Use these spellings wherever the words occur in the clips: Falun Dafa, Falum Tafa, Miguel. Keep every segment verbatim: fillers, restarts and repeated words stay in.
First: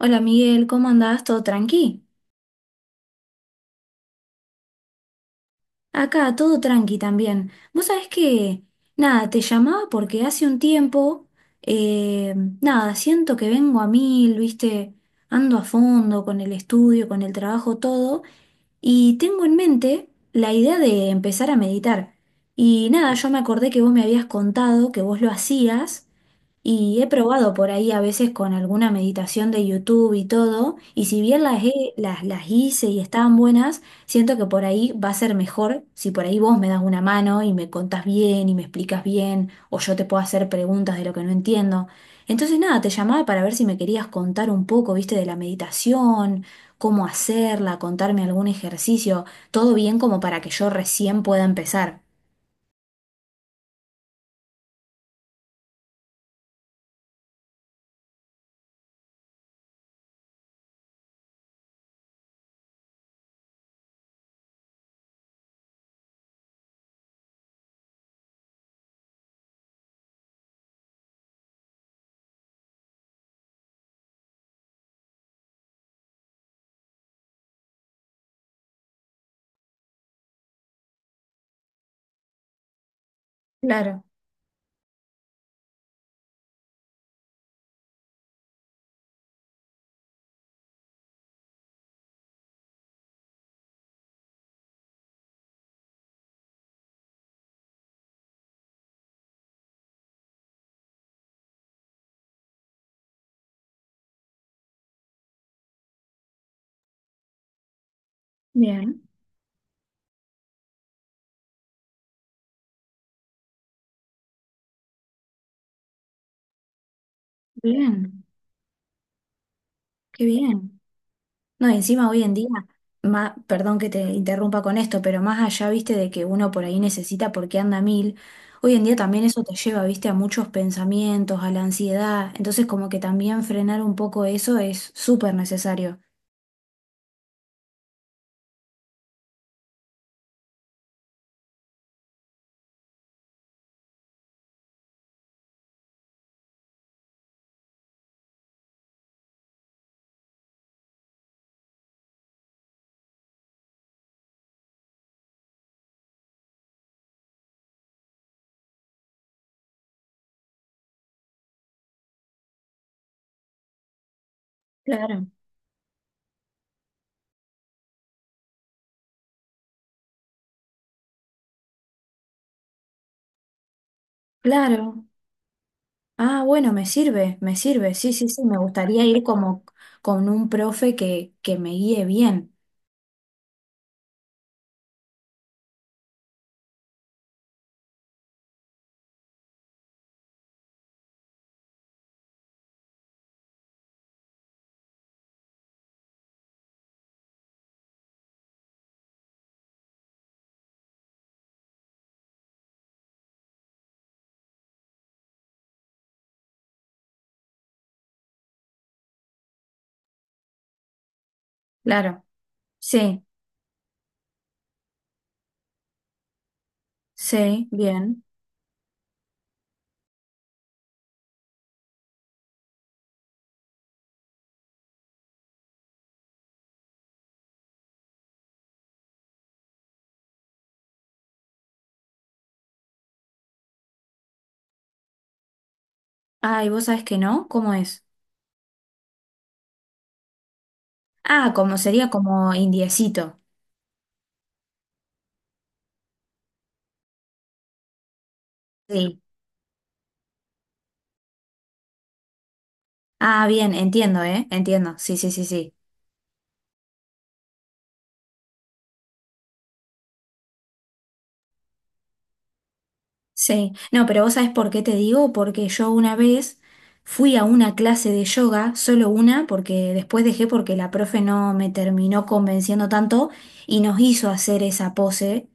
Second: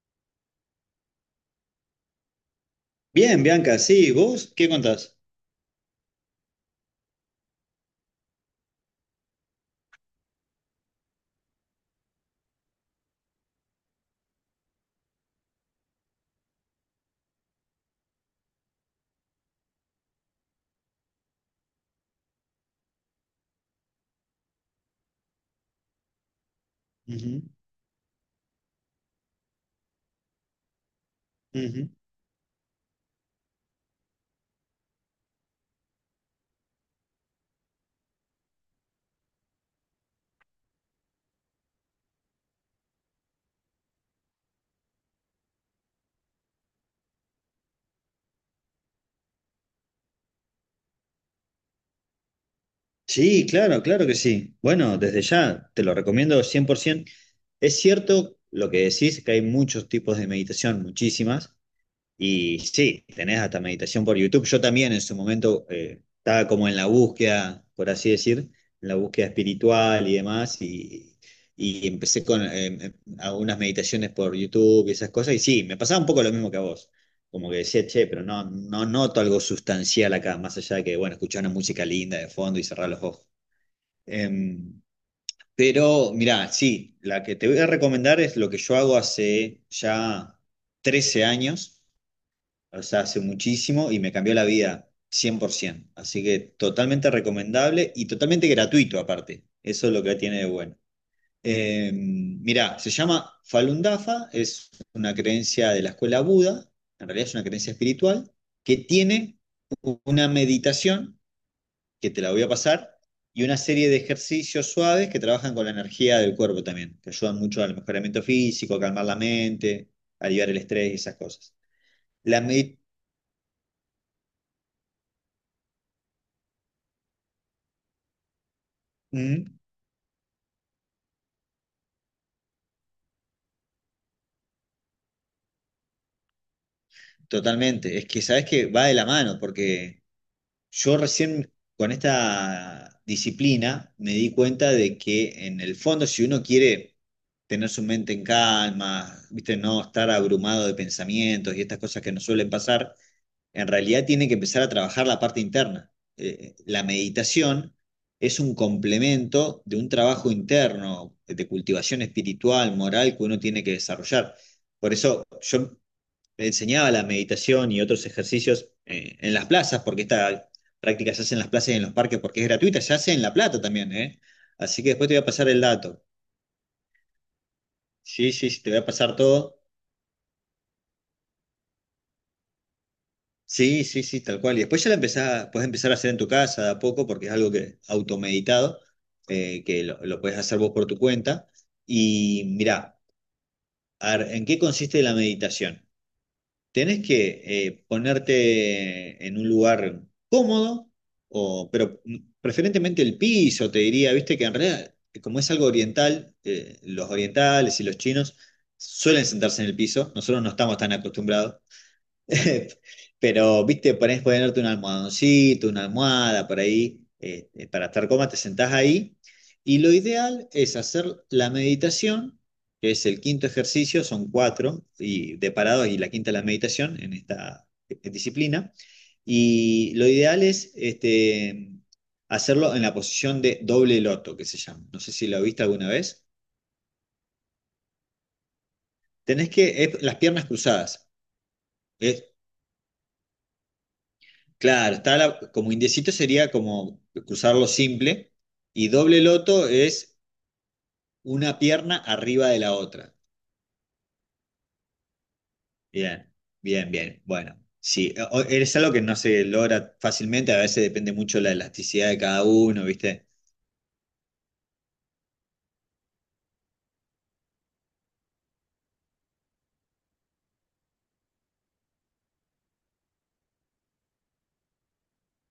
Hola Miguel, ¿cómo andás? ¿Todo tranqui? Bien, Bianca, sí, ¿vos qué contás? Acá, todo tranqui también. Vos sabés que, nada, te llamaba porque hace un tiempo, eh, nada, siento que vengo a mil, viste, ando a fondo con el estudio, con el trabajo, todo, y tengo en mente la idea de empezar a meditar. Y nada, yo me acordé que vos me habías contado que vos lo hacías. Y he Ujú, probado por ahí a veces con alguna meditación de YouTube y todo, y si bien las, ujú. he- las, las hice y estaban buenas, siento que por ahí va a ser mejor si por ahí vos me das una mano y me contás bien y me explicas bien, o yo te puedo hacer preguntas de lo que no entiendo. Entonces nada, te llamaba para ver si me querías contar un poco, viste, de la meditación, cómo hacerla, contarme algún ejercicio, todo bien como para que yo recién pueda empezar. Sí, claro, claro que sí. Bueno, desde ya te lo recomiendo cien por ciento. Es cierto lo que decís, que hay muchos tipos de meditación, muchísimas, y sí, tenés hasta meditación por YouTube. Yo también en su momento eh, estaba como en la búsqueda, por así decir, en la búsqueda espiritual y demás, y, y empecé con eh, em, algunas meditaciones por YouTube y esas cosas, y sí, me pasaba un poco lo mismo que a vos. Como que decía, che, pero no, no noto algo sustancial acá, más allá de que, bueno, escuchar una música linda de fondo y cerrar los ojos. Claro, Em, pero mirá, sí, la que te voy a recomendar es lo que yo hago hace ya trece años, o sea, hace muchísimo y me cambió la vida cien por ciento. Así que totalmente recomendable y totalmente gratuito aparte. Eso es lo que tiene de bueno. Eh, mirá, se llama Falun Dafa, es una creencia de la escuela Buda, en realidad es una creencia espiritual, que bien, tiene una meditación, que te la voy a pasar, y una serie de ejercicios suaves que trabajan con la energía del cuerpo también, que ayudan mucho al mejoramiento bien, físico, calmar la mente, qué aliviar el bien. estrés y esas cosas. No, y encima hoy en La día, meditación... ma- perdón que te interrumpa con esto, pero más allá, viste, de que uno por ahí necesita porque anda a mil, hoy en día también eso te lleva, viste, a muchos pensamientos, a la ansiedad. Entonces, como que también frenar un poco eso es súper necesario. Totalmente, es que sabes que va de la mano, porque yo recién con esta disciplina me di cuenta de que en el fondo si uno quiere tener su mente en calma, viste, no estar abrumado de pensamientos y estas cosas que nos suelen pasar, en realidad tiene que empezar a trabajar la parte interna. Eh, la meditación es un complemento de un trabajo interno, de cultivación espiritual, moral que uno tiene que desarrollar. Por eso Claro. yo me enseñaba la meditación y otros ejercicios eh, en las plazas, porque esta práctica se hace en las plazas y en los parques porque es gratuita, se hace en La Plata también, ¿eh? Así que Claro. después te voy a pasar el dato. Ah, bueno, me sirve, me sirve. Sí, sí, Sí, sí, sí, me sí, te voy a gustaría pasar ir todo. como con un profe que, que me guíe bien. Sí, sí, sí, tal cual. Y después ya la empezás, puedes empezar a hacer en tu casa de a poco, porque es algo que automeditado, eh, que lo, lo puedes hacer vos por tu cuenta. Y mirá, a ver, ¿en qué consiste la meditación? Tenés que eh, ponerte en un lugar cómodo, o, pero preferentemente el piso, te diría, viste que en realidad, eh, como es algo oriental, eh, los orientales y los chinos suelen sentarse en el piso, nosotros no estamos tan acostumbrados. Claro. Sí, Pero, viste, ponés, ponerte un almohadoncito, una almohada por ahí, eh, eh, sí, para estar bien. cómoda, te sentás ahí. Y lo ideal es hacer la meditación, que es el quinto ejercicio, son cuatro, y de parados, y la quinta es la meditación en esta eh, disciplina. Y lo ideal es este, hacerlo en la posición de doble loto, que se llama. No sé si lo viste alguna vez. Ah, ¿y vos sabés que no? ¿Cómo es? Tenés que, es las piernas cruzadas. Ah, como sería Es como indiecito. Claro, está la- como indiecito sería como cruzarlo simple, y Sí. doble loto es una pierna arriba de la otra. Ah, bien, entiendo, ¿eh? Entiendo. Sí, sí, sí, sí. Bien, bien, bien. Bueno, sí, eh, o- es algo que no se logra fácilmente, a veces depende mucho la elasticidad de cada uno, ¿viste? Sí. No, pero vos sabés por qué te digo, porque yo una vez fui a una clase de yoga, solo una, porque después dejé porque la profe no me terminó convenciendo tanto y nos hizo hacer esa pose.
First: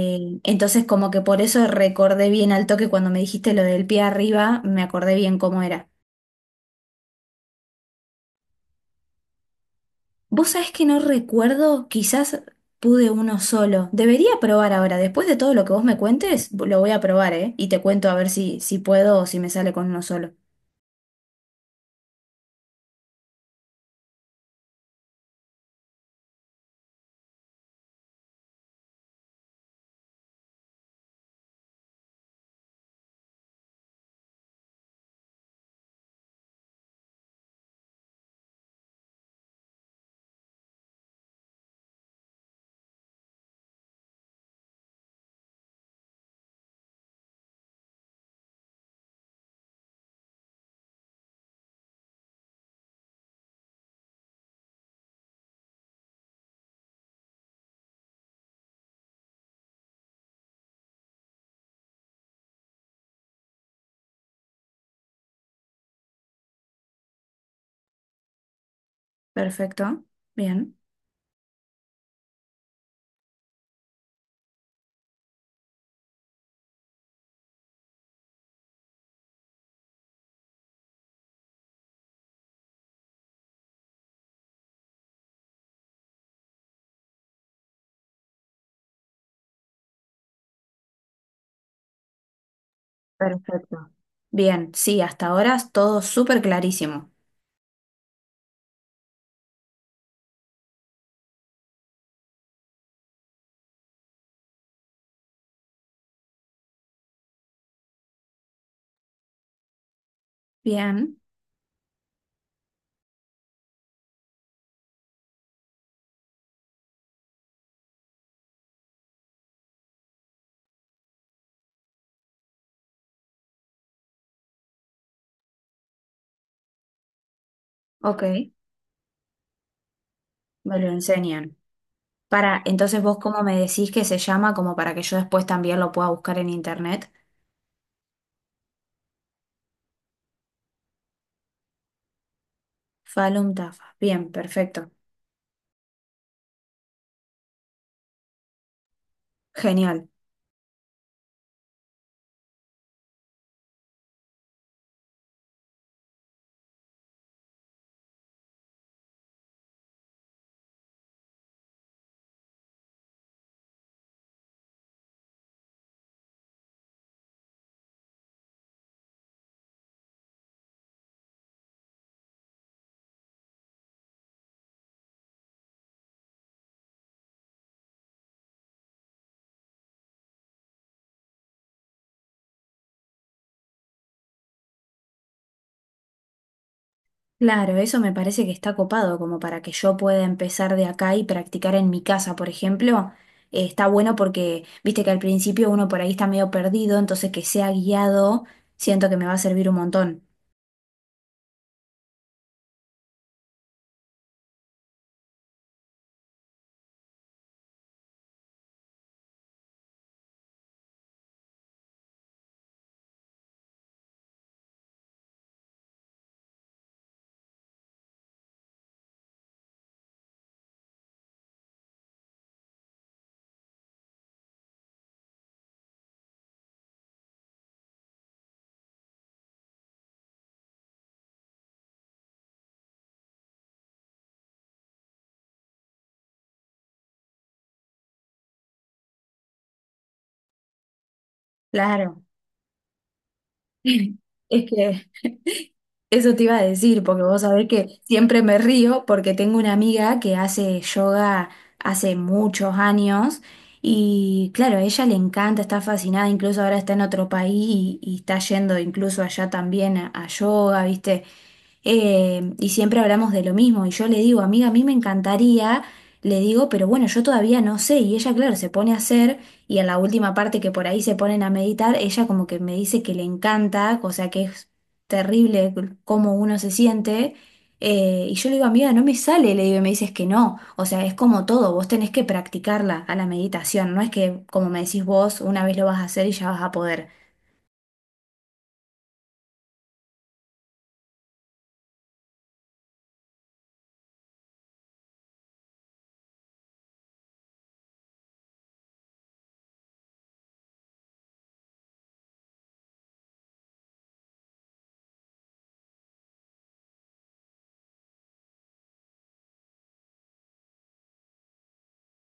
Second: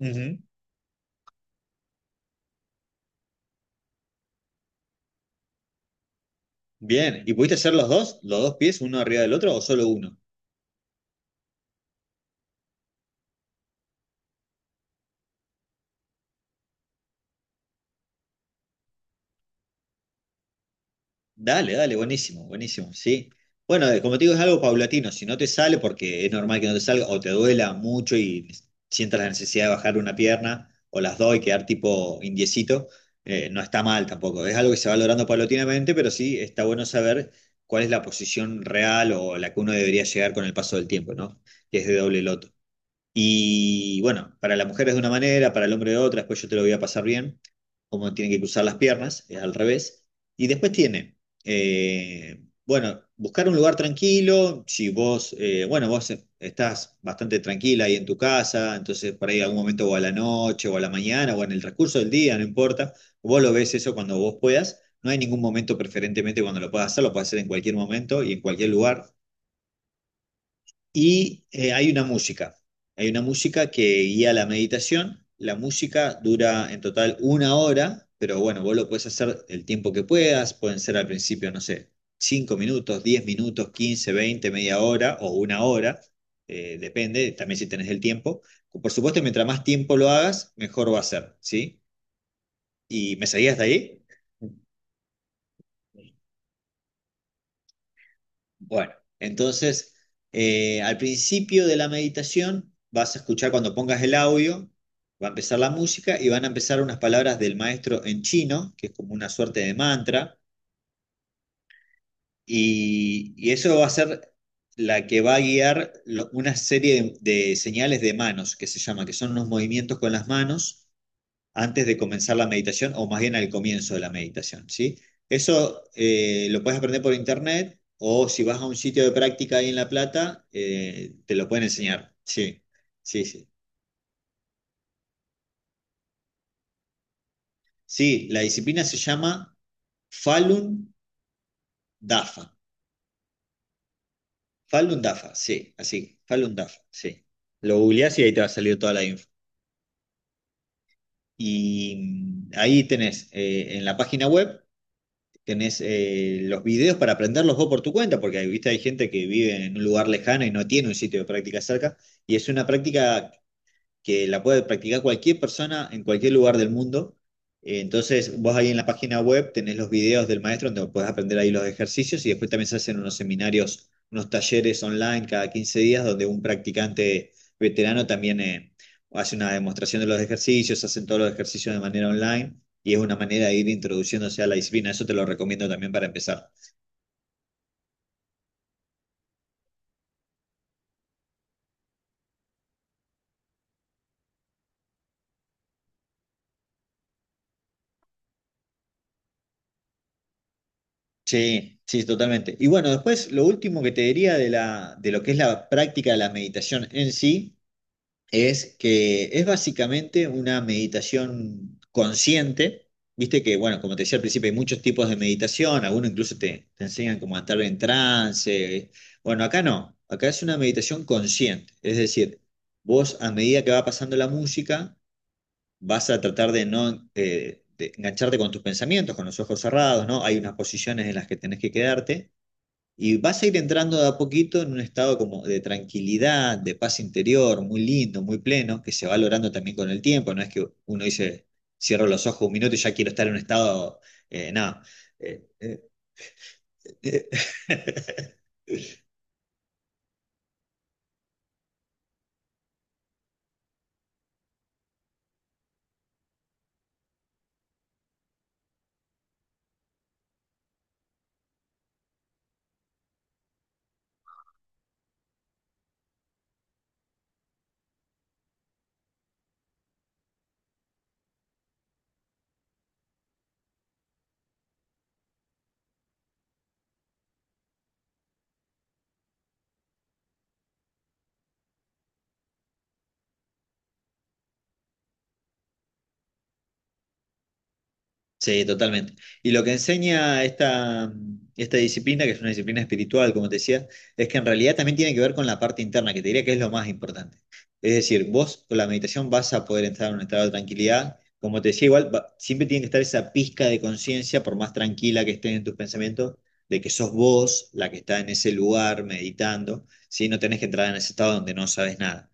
Ujú. entonces como que por eso recordé bien al toque cuando me dijiste lo del pie arriba, me acordé bien cómo era. Bien, ¿y pudiste hacer los dos? ¿Los dos pies, uno arriba del otro o solo uno? Vos sabés que no recuerdo, quizás pude uno solo. Debería probar ahora, después de todo lo que vos me cuentes, lo voy a probar, ¿eh? Y te cuento a ver si, si puedo o si me sale con uno solo. Dale, dale, buenísimo, buenísimo, sí. Bueno, eh, como te digo, es algo paulatino. Si no te sale, porque es normal que no te salga, o te duela mucho y sientas la necesidad de bajar una pierna, o las dos y quedar tipo indiecito, eh, no está mal tampoco. Es algo que se va logrando paulatinamente, pero sí está bueno saber cuál es la posición real o la que uno debería llegar con el paso del tiempo, ¿no? Que es de doble loto. Y bueno, para la mujer es de una manera, para el hombre de otra, después yo te lo voy a pasar bien, cómo tienen que cruzar las piernas, es al revés. Y después tiene, eh, bueno, buscar un lugar tranquilo, si vos, eh, bueno, vos estás bastante tranquila ahí en tu casa, entonces por ahí algún momento o a la noche o a la mañana o en el transcurso del día, no importa, vos lo ves eso cuando vos puedas, no hay ningún momento preferentemente cuando lo puedas hacer, lo puedes hacer en cualquier momento y en cualquier lugar. Perfecto, bien. Y eh, hay una música, hay una música que guía la meditación. La música dura en total una hora, pero bueno, vos lo puedes hacer el tiempo que puedas, pueden ser al principio, no sé, cinco minutos, diez minutos, quince, veinte, media hora o una hora, eh, depende también si tenés el tiempo. Por supuesto, mientras más tiempo lo hagas, mejor va a ser, ¿sí? ¿Y me seguías de Perfecto. ahí? Bien, sí, hasta ahora es todo súper clarísimo. Bueno, entonces, eh, al principio de la meditación vas a escuchar cuando pongas el audio, va a empezar la música y van a empezar unas palabras del maestro en chino, que es como una suerte de mantra, Bien, y, y eso va a ser la que va a guiar lo- una serie de, de señales de manos, que se llama, que son unos movimientos con las manos antes de comenzar la meditación o más bien al comienzo de la meditación, ¿sí? Eso eh, lo puedes aprender por internet ok, o si vas a un sitio de práctica ahí en La Plata, me lo eh, te lo enseñan. pueden enseñar. Para, Sí, entonces vos sí, cómo sí. me decís que se llama como para que yo después también lo pueda buscar en internet. Sí, la disciplina se llama Falun Dafa. Falum Tafa. Bien, perfecto. Falun Dafa, sí, así, Falun Dafa, sí. Lo googleás y ahí te va a salir toda la info. Genial. Y mm, ahí tenés eh, en la página web tenés eh, los videos para aprenderlos vos por tu cuenta, porque ¿viste? Hay gente que vive en un lugar lejano y no tiene un sitio de práctica cerca, y es una práctica que la puede practicar cualquier persona en cualquier lugar del mundo. Eh, Entonces, vos ahí en la página web tenés los videos del maestro donde podés aprender ahí los ejercicios y después también se hacen unos seminarios, unos talleres online cada quince días donde un practicante veterano también eh, hace una demostración de los ejercicios, hacen todos los ejercicios de manera online y es una manera de ir introduciéndose a la disciplina. Eso te lo recomiendo también para empezar. Claro, eso me parece que está copado, como para que yo pueda empezar de acá y practicar en mi casa, por ejemplo. Eh, está bueno porque, viste que al principio uno por ahí está medio perdido, entonces que sea guiado, siento que me va a servir un montón. Sí, sí, totalmente. Y bueno, después lo último que te diría de la, de lo que es la práctica de la meditación en sí es que es básicamente una meditación consciente. Viste que, bueno, como te decía al principio, hay muchos tipos de meditación, algunos incluso te, te enseñan como a estar en trance. Bueno, acá no, acá es una meditación consciente, es decir, vos a medida que va pasando la música, vas a tratar de no eh, de engancharte con tus pensamientos, con los ojos cerrados, ¿no? Hay unas posiciones en las que tenés que quedarte y vas a ir entrando de a poquito en un estado como de tranquilidad, de paz interior, muy lindo, muy pleno, que se va logrando también con el tiempo. No es que uno dice, cierro Claro. los ojos un minuto y ya quiero estar en un estado. eh, Es no. que Eh, eh, eso te iba a decir, porque eh. vos sabés que siempre me río porque tengo una amiga que hace yoga hace muchos años y claro, a ella le encanta, está fascinada, incluso ahora está en otro país y, y está yendo incluso allá también a, a yoga, ¿viste? Eh, y siempre hablamos de lo mismo y yo le digo, amiga, a mí me encantaría, le digo, pero bueno, yo todavía no sé y ella, claro, se pone a hacer y en la última parte que por ahí se ponen a meditar, ella como que me dice que le encanta, o sea que es terrible cómo uno se siente. Eh, y yo le digo, amiga, no me sale, le digo, y me dices que no. O sea, es como todo, vos tenés que practicarla a la meditación, no es que, como me decís vos, una vez lo vas a hacer y ya vas a poder. Sí, totalmente. Y lo que enseña esta, esta disciplina, que es una disciplina espiritual, como te decía, es que en realidad también tiene que ver con la parte interna, que te diría que es lo más importante. Es decir, vos con la meditación vas a poder entrar en un estado de tranquilidad. Como te decía, igual va- siempre tiene que estar esa pizca de conciencia, por más tranquila que estés en tus pensamientos, de que sos vos la que está en ese lugar meditando. Sí, no tenés que entrar en ese estado donde no sabes nada.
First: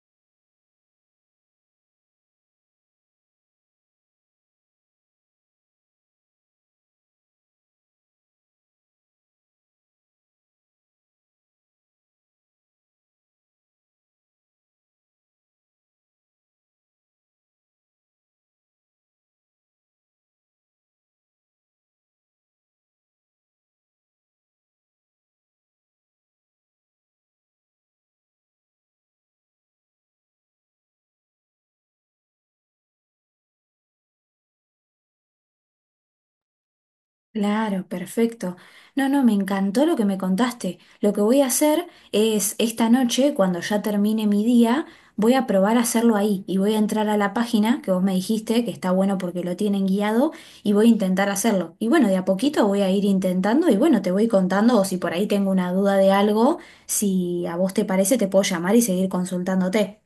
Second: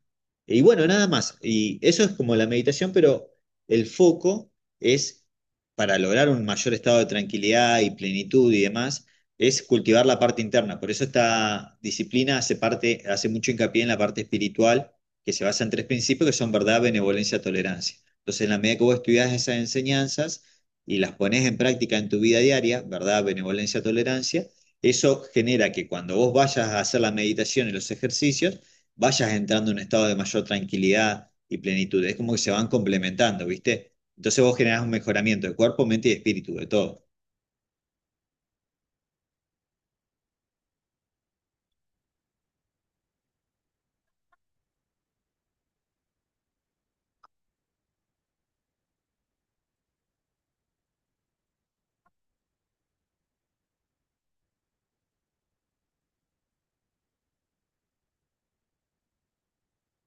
Y bueno, nada más. Y eso es como la meditación, pero el foco es, para lograr un mayor estado de tranquilidad y plenitud y demás, es cultivar la parte interna. Por eso esta disciplina hace parte, hace mucho hincapié en la parte espiritual, que se basa en tres principios que son verdad, benevolencia, tolerancia. Entonces, en la medida que vos estudias esas enseñanzas y las pones en práctica en tu vida diaria, verdad, benevolencia, tolerancia, eso genera que cuando vos vayas a hacer la meditación y los ejercicios, vayas entrando en un estado de mayor tranquilidad y plenitud. Es como que se van complementando, ¿viste? Entonces vos generás un mejoramiento de cuerpo, mente y espíritu, de todo. Claro, perfecto. No, no, me encantó lo que me contaste. Lo que voy a hacer es esta noche, cuando ya termine mi día, voy a probar a hacerlo ahí y voy a entrar a la página que vos me dijiste, que está bueno porque lo tienen guiado, y voy a intentar hacerlo. Y bueno, de a poquito voy a ir intentando y bueno, te voy contando o si por ahí tengo una duda de algo, si a vos te parece, te puedo llamar y seguir consultándote.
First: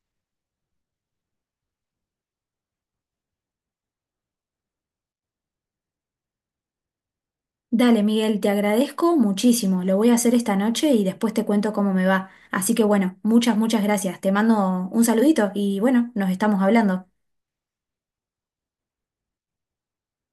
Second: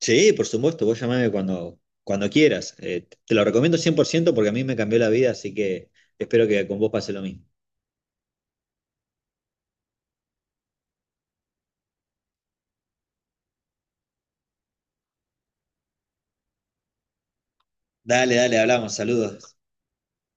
Sí, por supuesto, vos llamame cuando, cuando quieras. Eh, te lo recomiendo cien por ciento porque a mí me cambió la vida, así que espero que con vos pase lo mismo. Dale, Miguel, te agradezco muchísimo. Lo voy a hacer esta noche y después te cuento cómo me va. Así que bueno, muchas, muchas gracias. Te mando un saludito y bueno, nos estamos hablando. Dale, dale, hablamos, saludos.